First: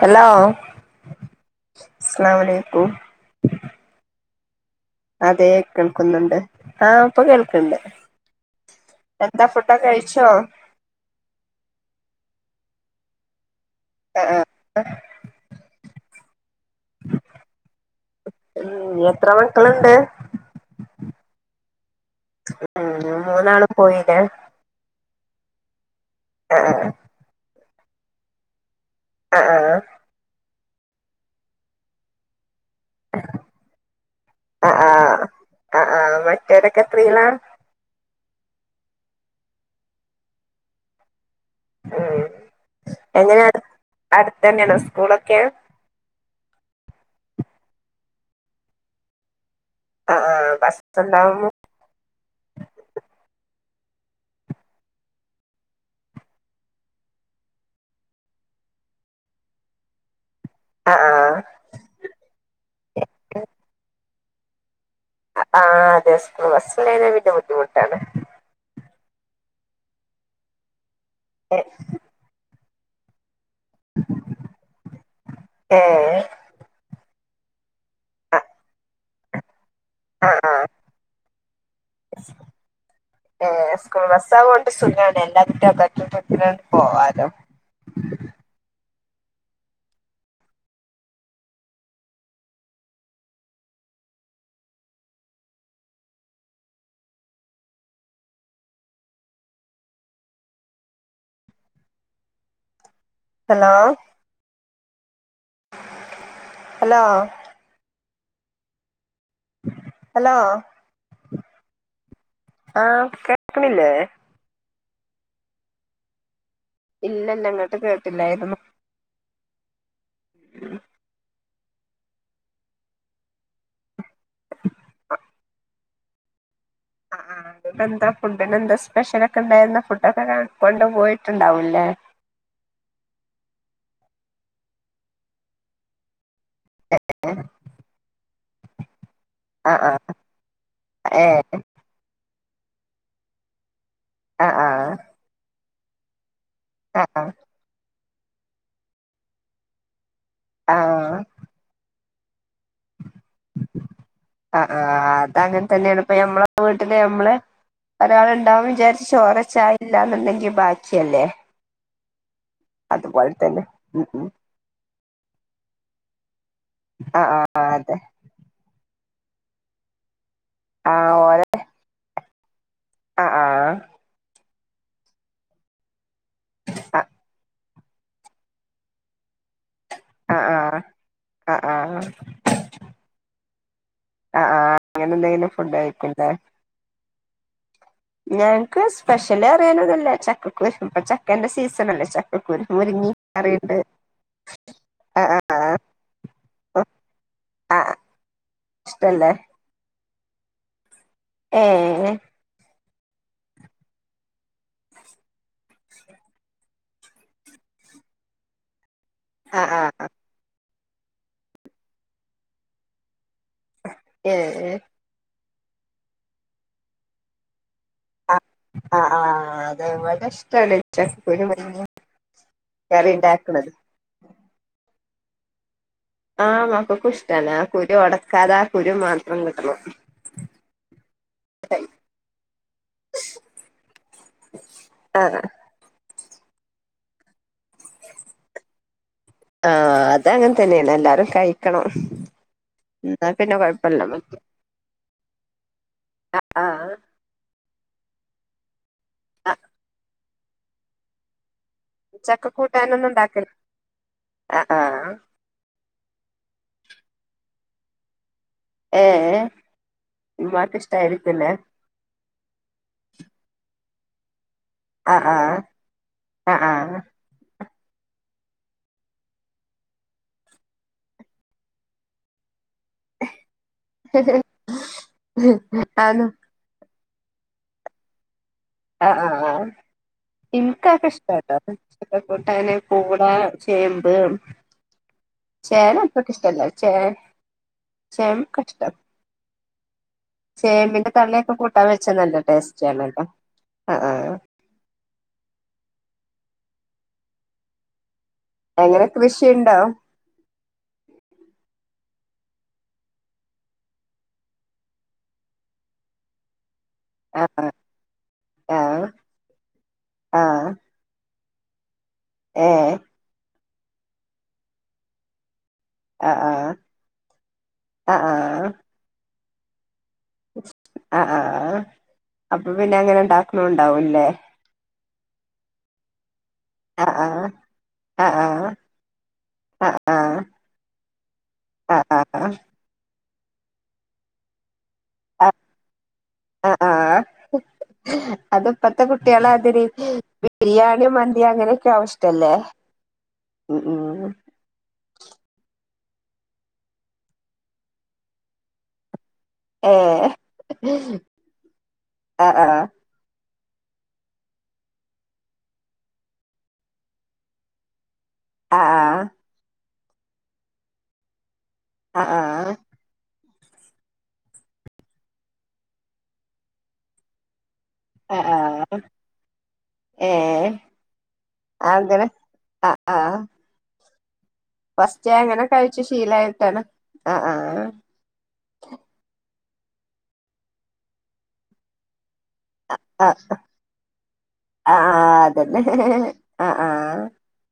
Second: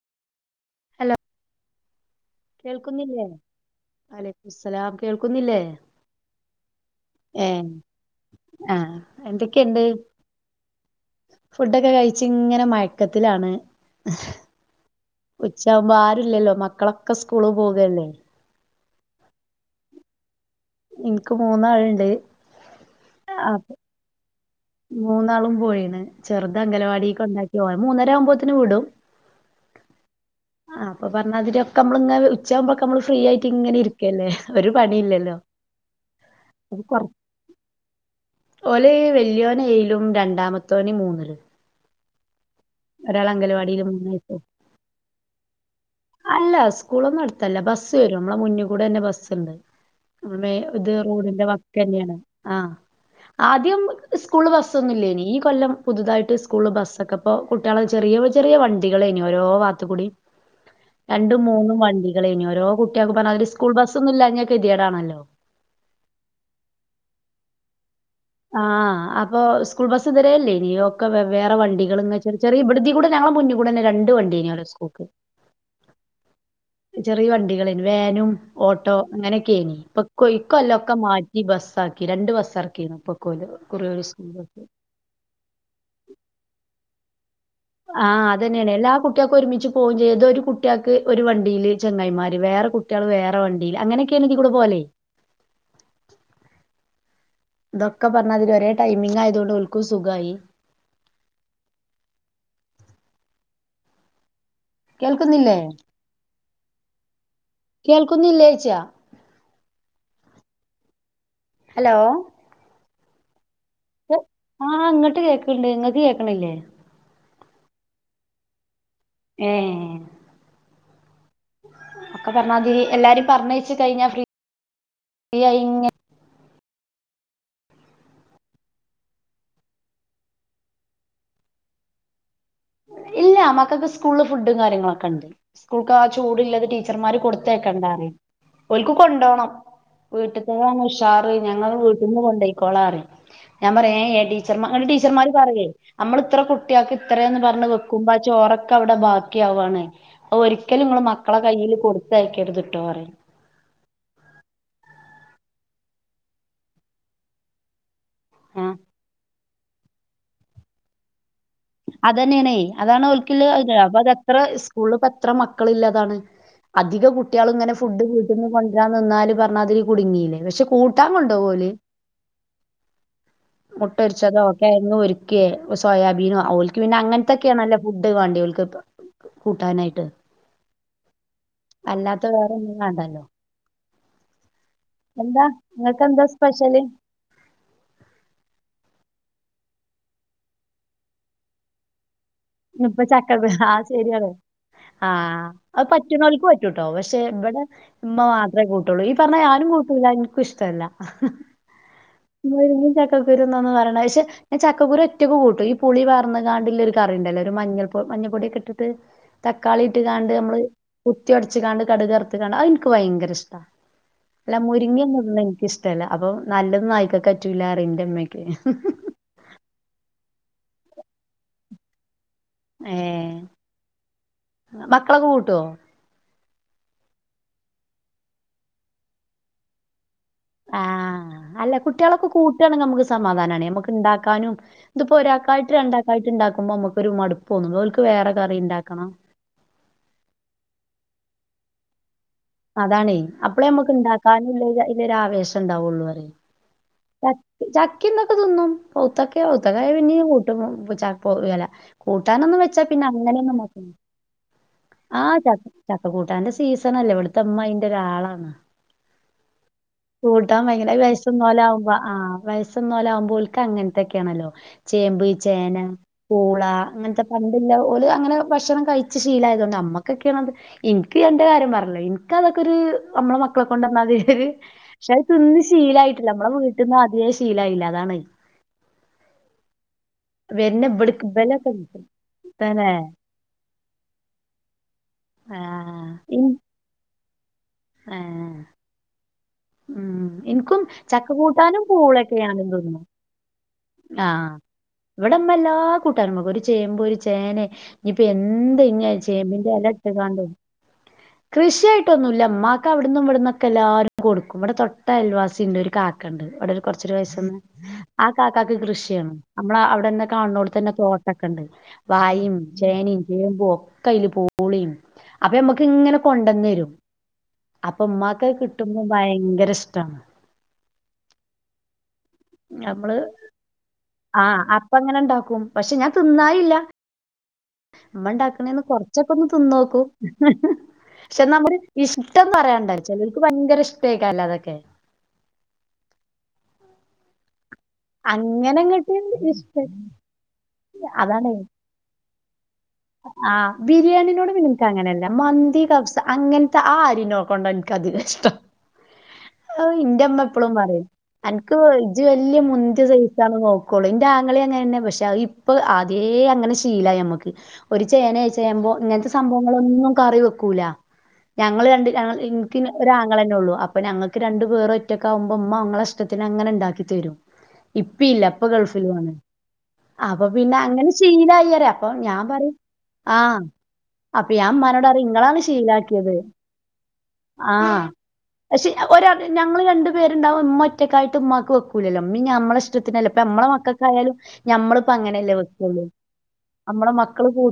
Hello hello [unintelligible] അലൈക്കും കേൾക്കുന്നില്ലേ അല സ അലാം അതെ കേൾക്കുന്നില്ലേ കേൾക്കുന്നുണ്ട് ആ ഇപ്പൊ ഏ കേൾക്കണ്ട് ആ എന്താ ഫുഡൊക്കെ എന്തൊക്കെണ്ട് കഴിച്ചോ ഫുഡൊക്കെ കഴിച്ച് ഇങ്ങനെ മ യക്കത്തിലാണ് ഉ ഉച്ച ആകുമ്പോ ആരൂല്ലല്ലോ മക്കളൊക്കെ സ്കൂള് പോകല്ലേ ഉം എത്ര മക്കളുണ്ട് എനിക്ക് മൂന്നാൾണ്ട് ഉം അ മൂന്നാള് പോയില്ലേ മൂന്നാളും പോയിണ് ചെറുത് ആ അംഗലവാടി കൊണ്ടാക്കി ഓളെ മൂന്നര ആവുമ്പോത്ത്ന് വിടും അ അ ആ ആ അപ്പ പറഞ്ഞാതിരി ഒക്കെ മ്മള ഇ ഉച്ചയാകുമ്പോക്കെ നമ്മൾ ഫ്രീ ആയിട്ട് ഇങ്ങനെ ഇരിക്കല്ലേ ആ ഒരു ആ പണി ഇല്ലല്ലോ [inaudible] ആ ആ മറ്റവരൊക്കെ എത്രയിലാ ഓല് വല്‌യോ നേയിലും രണ്ടാമത്തോന് മൂന്നിലും ഉം ഒരാള് എങ്ങനെയാ അംഗലവാടിയിലും മൂന്ന് വയസ്സ് അടുത്ത് തന്ന്യാണോ സ്കൂളൊക്കെ അല്ല സ്കൂളൊന്നും അടുത്തല്ല ബസ്സ് വരും നമ്മളെ മുന്നിൽ കൂടെ തന്നെ ബസ്സുണ്ട് ആ ഉം ആ മെ ബസ് ഇത് റോഡിന്റെ ഉണ്ടാവുമോ വക്കന്നെയാണ് ആ ആ ദ്യം സ്കൂൾ ബസ്സൊന്നും ഇല്ലേനി ഈ കൊല്ലം പുതുതായിട്ട് സ്കൂള് ബസ്സൊക്കെപ്പോ കുട്ടിയേള് ചെറിയ ചെറിയ വണ്ടികളേനി ഓരോ വാത്ത് കൂടിം ആ ആ രണ്ടും മൂന്നും വണ്ടികളേനി ഓരോ കുട്ടിയാക്കും പറഞ്ഞാതിരി സ്കൂൾ ബസ്സൊന്നും ഇല്ലാ ഞ്ഞ കെ ആഹ് അതെ സ്‌കൂൾബസ്ല് ഇ [unintelligible] ബുദ്ധിമു ട്ടാണ് ആഹ് അപ്പൊ സ്കൂൾ ബസ് ഇതരേല്ലേ നി ക്കെ വെവേറെ ഏ വണ്ടികള് ഇങ്ങ ചെറു ചെറിയ ഇ തീക്കൂടെ ഞങ്ങളെ മൂന്ന് കൂടെന്നെ രണ്ട് വണ്ട്യേനി ഓലെ സ്കൂൾക്ക് ഏ ചെറിയ വണ്ടികളേനി വാനും ആ ഓട്ടോ അങ്ങനെക്കെനി പക്വൊ ആ ഈ ആ കൊല്ലൊക്കെ മാറ്റി ബസ്സാക്കി രണ്ട് ബസ്സാക്കീണ് പ്പം ഏ സ്കൂൾ ബസ്സായോണ്ട് സുഖാണ് എല്ലാ [unintelligible] ഓ ആരം ആ അതെന്നെണെ എല്ലാ കുട്ട്യേക്കും ഒരുമിച്ച് പോവുംചെയ്യ ഒരു കുട്ട്യേക്ക് ഒരു വണ്ടില് ചെങ്ങായിമാര് വേറെ കുട്ട്യേള് വേറെ വണ്ടില് അങ്ങനെക്കെണ് ഇതി കൂടെ പോലെ ഇതൊക്കെ പറഞ്ഞാതിരി ഒരേ ടൈമിങ്ങായതൊണ്ട് ഒൽക്കും സുഖായി ഹലോ കേൾക്കുന്നില്ലേ ഹലോ കേൾ ക്കുന്നിലേച്ച ഹലോ ഹലോ ആ ക്കെ ക്ക്ണില്ലേ ആ ഇങ്ങട്ട് കേക്ക്ണ്ട് ഇങ്ങക്ക് കേക്ക്ണില്ലേ ഇല്ലല്ല അങ്ങട്ട് കേട്ടില്ലായിരുന്നു ഏ [unintelligible] ഒക്കെ പറഞ്ഞാതിരി എല്ലാരിം പർഞ്ഞയച്ച് കഴിഞ്ഞ ഫ്രീ യായി ഇ ആ ഇങ്ങക്കെന്താ ഫുഡിനെന്താ സ്പെഷ്യലൊക്കെ ണ്ടായിരുന്ന ഫുഡ് ഒക്കെ കാണാ കൊണ്ട് പോയിട്ടുണ്ടാവൂല്ലേ ഇല്ല മക്കക്ക് സ്കൂളിൽ ഫുഡും കാര്യങ്ങളൊക്കെ ണ്ട് സ്കൂൾകാ ചൂടുള്ളത് ടീച്ചർമാര് കൊടുത്തയക്കണ്ട റിം ഒൽക്ക് കൊണ്ടോണം ആ ആ വീട്ട്ക്ക് പോന്ന ഏ ഉഷാറ് ഞങ്ങൾ വീട്ടിന്ന് കൊണ്ടോയ് കൊളാ റിം ഞാൻ പറിം ഏ ഏ ആ ആ ടീച്ചർമ്മാര് ഇങ്ങോട്ട് ടീച്ചർമാർ പറ്‌യേ നമ്മൾ ഇത്ര കു ട്ട്യാക്ക് ആ ആ ഇത്രേന്ന് പറഞ്ഞ് വെ കുമ്പാ ചോറൊക്കൗടെ ബാക്കിയാവാണെ ആ ഒരിക്കലും ഇങ്ങൾ മക്കളെ കയ്യില് കൊട് ത്തയക്കരുത് ആ ആ അങ്ങൻ തന്നെണ് ഇപ്പ നമ്മളെ വീട്ടില് അമ്മള് ആ ഒരാള്ണ്ടാവുമ്പം വിചാരിച്ചും ചോറൊ ച്ച ഇല്ല ന്നുണ്ടെങ്കി ബാക്കിയല്ലേ അ തെന്നേണെ അതുപോലെ അതാണോൽക്ക്ള്ള തന്നെ [unintelligible] ഉം ഉം അപ്പതെത്ര സ്കൂൾല് പ്പത്ര മക്കള് ല്ലതാണ് അധിക ആ ആ കുട്ട്യാള്ങ്ങനെ അതെ ഫുഡ് വീട്ട്ന്ന് കൊൻര്രാ ഇന്നാല് പറഞ്ഞാതി കുടുങ്ങിലേ പക്ഷെ ആ കൂട്ടാൻ ഓരോ കൊണ്ടോവോല്. ആ ആ മുട്ടൊര്ചതോ കെഴങ്ങ്ഒരുക്കേ സോയാബീനോ ഓൽക്ക് ആ പിന്നെ ആ അങ്ങൻത്തൊക്കെണലും ഫുഡ് വാൻഡിയോൽക്ക് കൂട്ടാനായി അ ആഹ് അ ആഹ് അല്ലാത്ത വേറൊന്നും വേണ്ടല്ലോ എന്താ ഫുഡ് ങ്ങക്കെന്താ കഴിക്കുംല്ലേ സ്പെഷ്യല് ഞങ്ങക്ക് സ്പെഷ്യലറിയാനൊന്നുല്ല ചക്കക്കുരു ഇപ്പ ചക്കന്റെ സീസണല്ലേ ച ഇപ്പ ചക്കക്കുരൂ ആ ശെര്യാണ് ആ ആഹ് ആ അഹ് പറ്റ്ണോൽക്ക് പറ്റുട്ടോ പക്ഷെ വടെ ആ ആ ഉമ്മ മാത്രേ കൂട്ടൊള്ളു ഈ ഇഷ്ടല്ലേ പറഞ്ഞ ഞാനും കൂട്ടൂലയ്നു ഇഷ്ട്ടല്ല ഏ മുരിങ്ങി ച ചക്കക്കുരു ന്താന്ന പറണെ ക്ഷെ ഞാൻ ചക്കക്കുരു ഒറ്റക്ക് കൂട്ടും ഈ പുളി പാർന്ന് കാണ്ട്ള്ള ഒരു കറിണ്ടല്ലോ മഞ്ഞൾപൊ മഞ്ഞപൊടിഒക്കെ ട്ട് ട്ട് ആ ആ തക്കാളി ഇട്ട്കാണ്ട് അമ്മള് കുത്തിഒടച്ച്കാണ്ട് കടുകറുത്ത്കാണ്ട് അഹ് ഇൻക്ക് ഭയങ്കര ഇഷ്ട്ടാ ഏ ല്ല മുരിങ്ങഒന്നും ഇടുനില്ല ഇഷ്ടല്ല അപ്പൊ നല്ലതുനായ്ക്കക്കറ്റൂല്ല റിമ് ന്റെമ്മേ ആ ആഹ് അത് വടഷ് [inaudible] ചക്കക്കുരുമ് മുരിങ്ങി കറിണ്ടാക്ക്ണ് ക്കളൊക്കെ കൂട്ടോ ആഹ് മക്കക്കുഷ്ടാണ് ആ കുരു ഒടക്കാതെ ആ കുരു മാത്രം കിട്ടണം ആഹ് അല്ല കുട്ട്യാളൊക്കെ കൂട്ടാണെങ്കി മ്മക്ക് സമാധാനാണെ നമ്മക്ക് ണ്ടാക്കാനും ആ ഇതിപ്പോഒരാക്കായിട്ട് രണ്ട ക്കായിട്ട്ണ്ടാക്കുമ്പോ മുക്കൊരു മടുപ്പ് തോന്നും ഓല്ക് വേറേ കറി ഇണ്ടാകണം ആ അതങ്ങൻതന്നെണ് എല്ലാരും കഴിക്കണം അതാണെ എന്നാ പിന്നെ അപ്പളെ മ്മക്ക് കൊഴപ്പല്ല മറ്റേ ഇണ്ടാക്കാനുള്ളൊരു ആവേശം ണ്ടാവുള്ളൂ കറി ആ പച്ച് ച തിന്നിട്ട് തിന്നും ഉത്തക്കേ ആ ഉത്തക്കായ പിന്നിം കൂ ടു ചാ പോകെല്ല ചക്ക കൂട്ടാനൊന്നും വെച്ചാ പിന്നെ ഉണ്ടാക്കല് അങ്ങനെയൊന്നും നോക്ക ആ ച്ച ച്ച അപ്പ കൂട്ടാൻന്റെ സീസണല്ലേ ഇവിടുത്തെ ഇമ്മ അന്റെ ഒരാളാണ് ഏ കൂട്ടാൻ ഉമ്മാക്ക് ഭയങ്കര വയസൊന്ന ഇഷ്ടായിരിക്കുല്ലേ ലകും ആഹ് വയസസ്ന്നോല ആകുമ്പോ ഓല്ക്ക് അങ്ങന തൊക്കെയാണല്ലോ ചേമ്പ് ആഹ് ആഹ് ചേന പൂള ആഹ് ആഹ് അങ്ങനത്തെ പ പിന്നെ ഓല് അങ്ങനെ ഭക്ഷണം കഴിച്ച് ശീല ആയത കൊണ്ട് അമ്മക്കൊക്കെയണത് ഇനിക്ക് എന്റെ കാര്യം പറഞ്ഞല്ലോ എനിക്കതൊ നമ്മള മക്കളെ കൊണ്ടന്നാൽതി പക്ഷെ അത് തിന്ന് ആന്നു ശീലായിട്ടില്ല നമ്മള വീ കിന്ന അതേ ശീലായില്ല അതാണ് അ അ അഹ വരുന്ന എനക്ക്ക്കെ ഇബട്ക്ക് ഇഷ്ടട്ടോ ഇബലൊക്കെ കിട്ടും ച കൂട്ടന് തന്നെ പൂള ചേമ്പ് ചേന ആഹ് അത്രക്ക് ഇൻ ഇഷ്ടല്ല ചേ സം ഏഹ് കഷ്ടം ഉം എനിക്കും ചക്ക കൂട്ടാനും കൂട്ടാൻ വെച്ചാ പൂളൊക്കെ നല്ല ഞാനും ടേസ്റ്റ് തിന്നും ആണല്ലോ ആഹ് അ അ ആഹ് ഇവിടെമ്മ എല്ലാ കൂട്ടാമക് ഒരു ചേമ്പ് ഒരു ചേനെ ഇപ്പൊ എന്ത ഇങ്ങ എങ്ങനെ ചേമ്പിന്റെ കൃഷിയുണ്ടോ എല ഇട്ട് കാണ്ട കൃഷിയായിട്ടൊന്നും ഇല്ല അവിടുന്ന് ഇവിടുന്നൊക്കെ എല്ലാരും കൊടുക്കും ഇവിടെ തൊട്ട അയൽവാസി ഉണ്ട് ഒരു കാക്ക ഉണ്ട് ഇവിടെ കൊറച്ചൊരു വയസ്സന്ന് ആഹ് ആ കാക്കക്ക് ആഹ് കൃഷിയാണ് നമ്മള അവിടെന്നെ ആഹ് കാണുന്നോടെ തന്നെ തോട്ട ക്കണ്ട് വായും ഏഹ് ചേനയും ചേമ്പോ കയ്ൽ പൂളിം അപ്പൊ നമ്മുക്ക് ഇങ്ങനെ ആഹ് ആഹ് കൊണ്ടന്നരും അപ്പ ആഹ് ഉമ്മാക്ക് ആഹ് ഭയങ്കര ഇഷ്ടാണ് ആ ആഹ അപ്പൊ പിന്നെ നമ്മള് അങ്ങനെ ഉണ്ടാക്കണണ്ടാവൂല്ലേ ആഹ് അപ്പ അങ്ങനെ ഉണ്ടാക്കും പക്ഷെ ഞാ തിന്നാ അ ആഹ നമ്മ ഉണ്ടാക്കണേന്ന് കൊറച്ചൊക്കെ ഒന്ന് ആഹ് തിന്നോക്കൂ ആഹ് പക്ഷെ നമ്മുടെ ആഹ് ആഹ് ഇഷ്ടം ആഹ് പറയണ്ടെ ചിലർക്ക് ഭയങ്കര ഇഷ്ടക്കല്ലോ അതൊക്കെ അ ആഹ അത് അങ്ങനെ ഇപ്പത്തെ അങ്ങട്ട് കുട്ടികള ഇഷ്ട അതിരി ബിരിയാണി മന്തി അതാണ് അങ്ങനെയൊക്കെ ആവശ്യ ലെ ആ ബിരിയാണിനോട് നിനക്ക് അങ്ങനെയല്ല മന്തി കഫ് അങ്ങനത്തെ ആ ആര് നോക്കണ്ട എനിക്ക്തി ഇഷ്ടം ആ ഏ ഇന്റെമ്മ എപ്പളും പറയും അൻക്ക് ഇജ ആ വല്യയ ആ മുന്ത്യ നോക്കുള്ളൂ ഇന്റെ ആങ്ങളി അങ്ങനെന്നെ പക്ഷെ ഇപ്പൊ അതേ അങ്ങനെ ശീലയി മ്മക്ക് ചെയേനേ ആ ചെയ്യുമ്പോ ഇങ്ങനത്തെ സംഭവങ്ങള ഒന്നും കറി വെക്കൂല ഞങ്ങൾ രണ്ട് ആ ഞങ്ങൾ ആ ഇൻക്ക് ഒരാ ങ്ങളെന്നെ ഉള്ളൂ അപ്പൊ ഞങ്ങൾക്ക് രണ്ടു പേർ ഒറ്റക്ക ആകുമ്പോ ഉമ്മങ്ങളെ ഇഷ്ടത്തിന് അങ്ങനെണ്ടാക്കി തരും ഇപ്പ ആ ഇല്ല ഇപ്പൊ ആ ഗൾഫിൽ വാണ് ഏ അപ്പൊ പിന്നെ അങ്ങനെ ശീലയറേ അപ്പൊ അങ്ങനെ ഞാൻ പറയും ആ അപ്പൊ ഞാൻമ്മാനോട അറിം ഫസ്റ്റ് ഇങ്ങളാണ് അങ്ങനെ കഴിച്ചു ശീലാക്കിയത് ശീലായിട്ടാണ് ആ പക്ഷേ ഒരൊ ഞങ്ങള് രണ്ണ്ട് പേരുണ്ടാവുംഇമ്മ ഒറ്റക്കായിട്ട് ഉമ്മാക്ക് വെക്കൂലല്ലോ മ്മ ഞമ്മള ആ ഇഷ്ടത്തിനല്ല ഇപ്പ നമ്മടെ മക്കൾക്കായാലും ആ ഞമ്മളിപ്പ ആ, അങ്ങനെല്ലേ അതന്നെ വെക്കുള്ളൂ ആ ആ നമ്മ മ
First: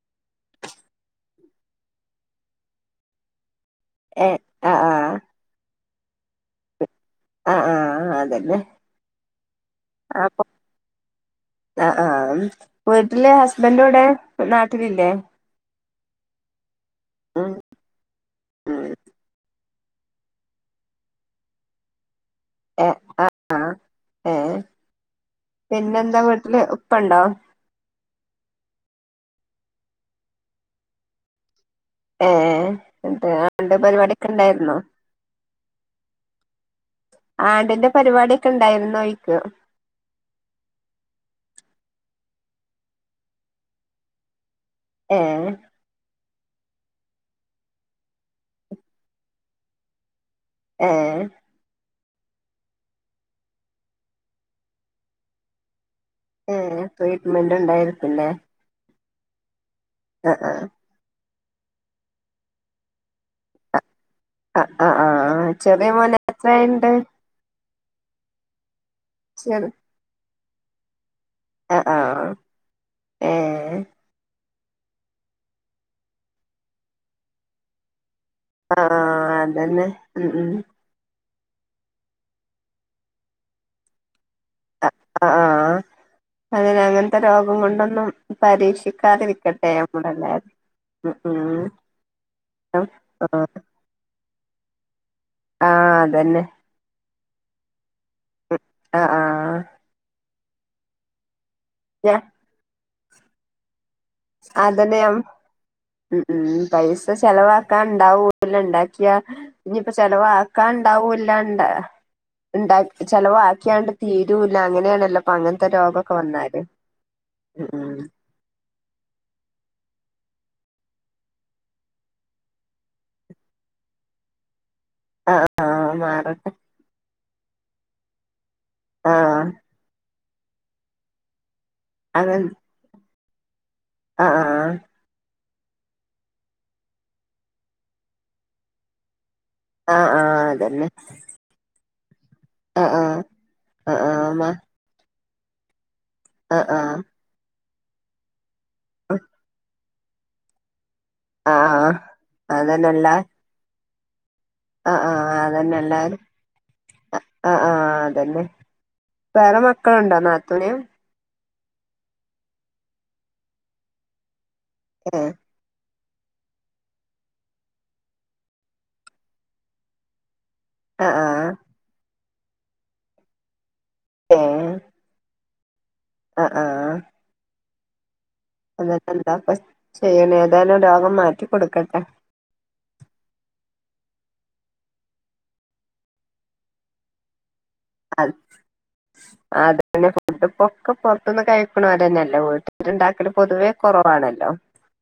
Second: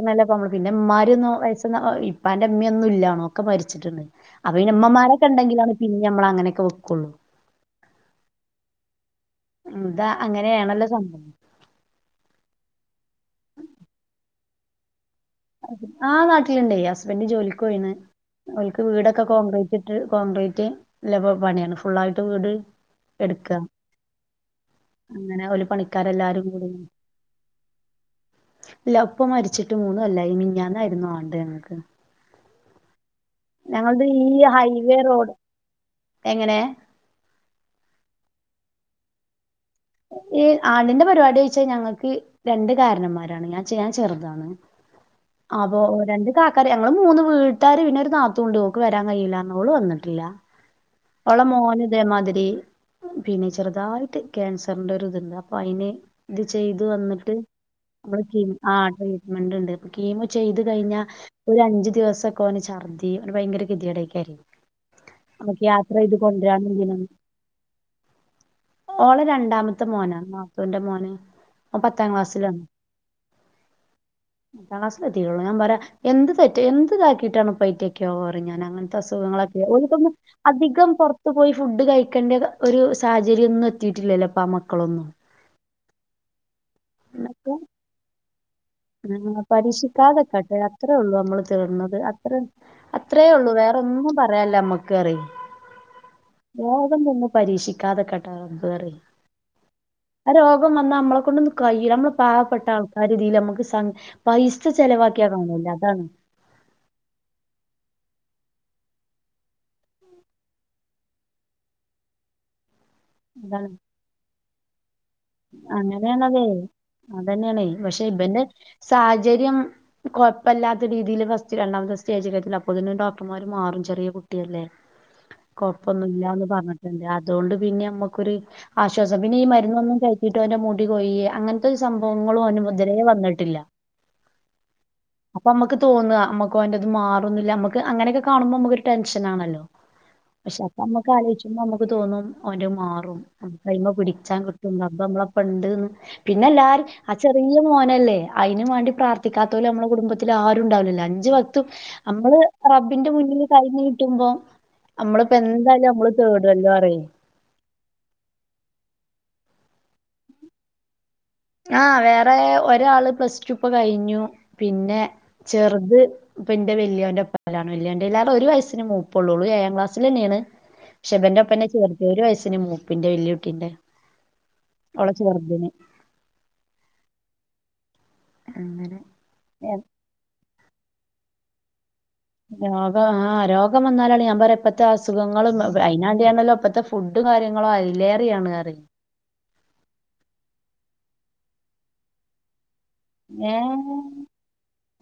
ല്ലമ്മ പിന്നെമ്മാര് വയസ് ഇപ്പാന്റെ ഇമ്മയൊന്നും ഇാല്ലാണോ ഒക്കെ മരിച്ച ചിട്ട്ണ്ട് ഏ ആ അപ്പന്നെ ആ ഇമ്മമാരൊക്കെണ്ടെങ്കില പിന്നെ നമ്മള അങ്ങനൊക്കെ വെക്കുള്ളു ആ ആ അതന്നെ എന്താ അപ്പൊ അങ്ങനെയാണല്ലോ സംഭവം ആ ആ ലെ ഹസ്ബൻഡോടെ നാട്ടിലില്ലേ ആ നാട്ടിലുണ്ടായി ഹസ്ബന്റ ഉം ജോലിക്ക് പോയിണ് ഓൽക്ക് ഉം വീടൊക്കെ കോൺക്രീറ്റ് ട്ട് കോൺക്രീറ്റ് പണിയാണ് ഫുള്ളാ വീട് ഏ എട്ക്ക ആ ഏ അങ്ങനെ ഒരു പണിക്കാര പിന്നെന്താ എല്ലാരും വീട്ടില് കൂടു ഉപ്പ ഉണ്ടോ ഇല്ലപ്പം മരിച്ചിട്ട് മൂന്ന് ല്ല ഇ മിഞ്ഞാന്നായിരുന്നു ആണ്ട് ങ്ങൾക്ക് ഏ എ അണ്ട് പരിപാടൊക്കെ ഈ ഉണ്ടായിര്ന്നോ ഹൈവേ റോ എങ്ങനെ ആണ്ടിന്റെ പരിപാടൊക്കെ ഉണ്ടായിര്ന്നോയ്ക്ക ഈ ആണ്ടിന്റെ പരിപാടിയ്ച്ചാ ഞങ്ങക്ക് രണ്ട കാര്ണോന്മാരാണ് ഞാൻ ചെയ്യ ഞാൻ ചെറുതാണ് ഏ ആബോ രണ്ട് കക്കാർ ഞങ്ങള് മൂന്ന് വീട്ടാര് പിന്നെര് ഒരു നാത്തൂണ്ട് ഓക്ക് വരാൻ കഴിയില്ലന്നോള് വന്നിട്ടില്ല ഏ ഒള മോന അതേമാതിരി പിന്നെ ചെറുതായിട്ട് ക്യാൻസറിന്റെഒരു ഇതുണ്ട് അപ്പൊ അയ്ന് ഇത് ചെയ്ത് ഏ വന്നിട്ട് ട്രീറ്റ്മെന്റ് അവിടെ ഉണ്ടായിരിക്കുംല്ലേ ആ ആട്ട ഇണ്ട്ണ്ട് കീമോ ആ ചെയ്തു കഴിഞ്ഞാ ഒരു അഞ്ചു ദിവസൊക്കെ ഓ ന് ഛർദി ഭയങ്കര കെത്യേടായിരിക്കും ആ ആ ആ ആ ചെറ്യേ എയ്തി കൊണ്ടരാനും ഇതിനൊന്നും ഓളെ ചെറ് രണ്ടാമത്തെ മോനാ ആ ത്തൂൻ്റെ മോന് ആ ഓം ആ പത്താം ക്ലാസ്സിലാണ് ഏ ത്താം ക്ലാസിലെത്തിട്ടൊള്ളൂ ഞാൻ പറയ എന്ത് തെറ്റ് എന്ത് താക്കിയിട്ടാണ് പൈറ്റക്ക് ഞാൻ ആ അങ്ങനത്തെ അസുഖങ്ങളൊക്കെ അതന്നെ ഉം ഉം പൊറത്ത് പോയി ഫുഡ് കഴിക്കേണ്ട ഒരു സാഹര്യംന്നും എത്തിയിട്ടില്ലല്ലോ പാ ആ മക്കളൊന്നും ആ ആ. അതിന് അങ്ങനത്തെ രോഗം കൊണ്ടൊന്നും ആ പരീക്ഷിക്കാതിരിക്കട്ടെ നമ്മളെല്ലാരും പരീക്ഷിക്കാതെക്കട്ടെ ഉം അത്രള്ളു മ്മള് ഉം തേട്ണത് അത്ര ആ അത്രേ ഒള്ളു വേറെൊന്നും പറയാല്ല മ്മക്ക് ൻക്കറിം ആഹ് അതന്നെ പരീക്ഷിക്കും ക്കാതക്കട്ടെ ഉം. റബ്ബ് ആ ആ ആ രോഗം വന്നാ മ്മളെ കൊണ്ട് കൈയ്യൂല മ്മള് പാവപ്പെട്ടാ ആ രീതില് മ്മക്ക് അതെന്നെ ഉം അതാണ് പൈസ ചെലവാക്കാൻണ്ടാവൂല്ല ല്ല ണ്ടാക്കിയാ ഇനിപ്പോ ചെലവാക്കാ ണ്ടാവൂല്ലണ്ട ണ്ടാ ചെിലവാക്കിയാണ്ട് തീരൂല്ല അങ്ങനെയാണെല്ലോ അങ്ങനെയാണതെ അതന്നെണെ ഉം പക്ഷെ ഉം ഇബന്റെ സാഹചര്യം കൊഴപ്പല്ലാത്ത രീതിയില് ഫസ്റ്റ് രണ്ടാമത്തെ സ്റ്റേജിലെത്തി അപ്പ തന്നെ ഡോക്ടർമാർ മാറും ചെറിയ കുട്ടിയല്ലേ ആഹ് ആഹ് കൊഴപ്പൊന്നുല്ലാന്ന് മാറട്ടെ പറഞ്ഞിട്ട്ണ്ട് ആ അതുകൊണ്ട് പിന്നെ ഞമ്മക്കൊരു ആശ്വാസം പിന്നെ ആഹ് ഈ മരുന്നൊന്നും കയറ്റി ട്ടോന്റെ മുടി കൊയ്യെ അങ്ങ ത്തൊരു സംഭവങ്ങളും അങ്ങൻ ഓന് മുതലേ വന്നിട ട്ടില്ല ആഹ് ആ ആ അപ്പൊ മ്മക്ക്തോന്ന മ്മക്ക് ഓന്റെത് മാറുന്നിള്ള മ്മക്ക് അങ്ങനെ ക്കെ കാണുമ്പോ മ്മക്ക് ഒരു ടെൻഷൻ ണല്ലോ ആഹ് ആഹ് പക്ഷെ അപ്പൊ അതന്നെ നമുക്ക് ആലോചിക്കുമ്പോ ക്ക് തോന്നും ഓന്റെ ആഹ് മാറും ആഹ് കൈമേ ആഹ് ആഹ് പിടിച്ചാൻ മ കിട്ട നമ്മള് ഒപ്പണ്ട്ന്ന് ആഹ് പിന്നെല്ലാരും ആഹ് ആ ചെറിയ മോൻ ആണല്ലേ അയ്ന് വേണ്ടി പ്രാർഥിക്കാതോല് നമ്മള് കുടുംബത്തില് ആരും ഉണ്ടാവില്ല അഞ്ച് വക്തും ആഹ് നമ്മള് അതന്നെല്ല റബ്ബിന്റെ മുന്നിൽ കൈ നീ ടുംബം ആഹ് ആഹ് നമ്മളിപ്പോ എന്തായാലും നമ്മള് അതന്നെല്ലാരും കേടുവല്ലോ ആ റെയിൻ ആഹ് ആഹ് അതന്നെ വേറെ മക്കളുണ്ടോ നാത്തൂന് ആ വേറെ ഒരാള് പ്ലസ് ടു ഇപ്പൊ കഴിഞ്ഞു പിന്നെ ഏഹ് ചെറുത് ഇപ്പ എന്റെ വല്യാന്റെപ്പാലാണ് വല്യാന്റെ ല്ലാ ഒരു വയസ്സിന് മൂപ്പ ഉള്ളൂ ഏഴാം ക്ലാസ്സിൽ തന്നെയാണ് ആഹ് ഷെബന്റെ ആഹ് ഒപ്പന്നെ ചേർത്തി ഒരു വയസ് പിന്നെ മൂപ്പിന്റെ വെല്യകുട്ടിന്റെ ഓളെ ചേർത്തിന് ആ ആ അല്ലാ അങ്ങനെ ന്താ പ്പ ചെയ്യണെ [unintelligible] രോഗം മാറ്റി കൊടുക്കട്ടെ രോഗം ആ രോഗം വന്നാലാണ് ഞാൻ പറ ഇപ്പഴത്തെ അസുഖങ്ങളും അതിനാണ്ടാണല്ലോ ഇപ്പഴത്തെ ഫുഡും കാര്യങ്ങള അത് [unintelligible] ഒക്കെ പുറത്തൊന്ന് കഴിക്കണോര് തന്നെയല്ല വീട്ടി ഏ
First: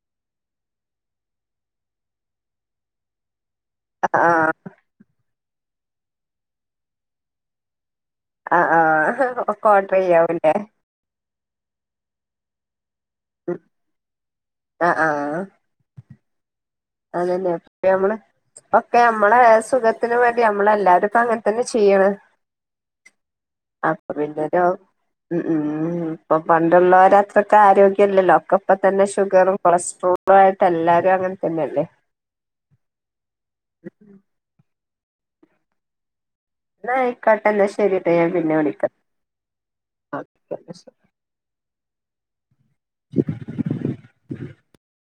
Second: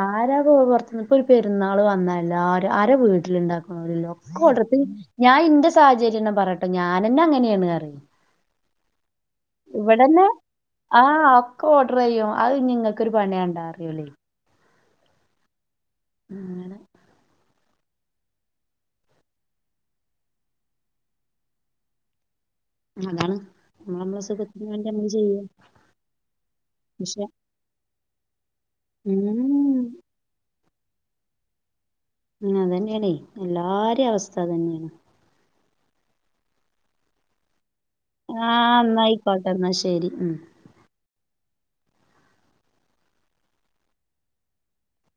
ആരാ പോ പുറത്തന്ന് ഇപ്പൊ ഒരു പേര് രുന്നാള് വന്നാ എല്ലാരും ആരാ വീട്ടിലുണ്ടാക ലോ ആഹ് [unintelligible] ഞാൻ ഇന്റെ സാഹചര്യം പറയട്ടെ ഞാനന്നെ അങ്ങനെയാണ് അറി ആ ആ ഇവിടെന്നെ ആ ഓഡർ ചെയ്യും അത് നിങ്ങ ക്ക് ഒരു പണിയാണ്ടാ അറിയൂല്ലേ അ ആ ആണ് അതന്നെപ്പ നമ്മള് ഒക്കെ നമ്മള സുഖത്തിന് വേണ്ടി നമ്മള എല്ലാരും ഇപ്പ അങ്ങനെ തന്നെ ചെയ്യണെ അതാണ് നമ്മള് അപ്പൊ നമ്മളെ പിന്നരു സുഖത്തിന് വേണ്ടി നമ്മള് ചെയ്യ ഇപ്പൊ ഉം പക്ഷെ പണ്ടുള്ളവരത്രക്കെ ആരോഗ്യ കേല്ല ലോക്കപ്പ ഇപ്പൊ തന്നെ ഷുഗറും ഉം കൊളസ്ട്രോളും ആയിട്ട് എല്ലാരും അങ്ങനെ തന്നെല്ലേ ഉ അത് തന്നെയണേ എല്ലാര അവസ്ഥ തന്നെയാണ് ന കട്ടന്ന [inaudible] ആഹ എന്നായിയിക്കോട്ടെ എന്നാ ശരി ഉം ഓക്കെ എന്നാ ശരി [inaudible]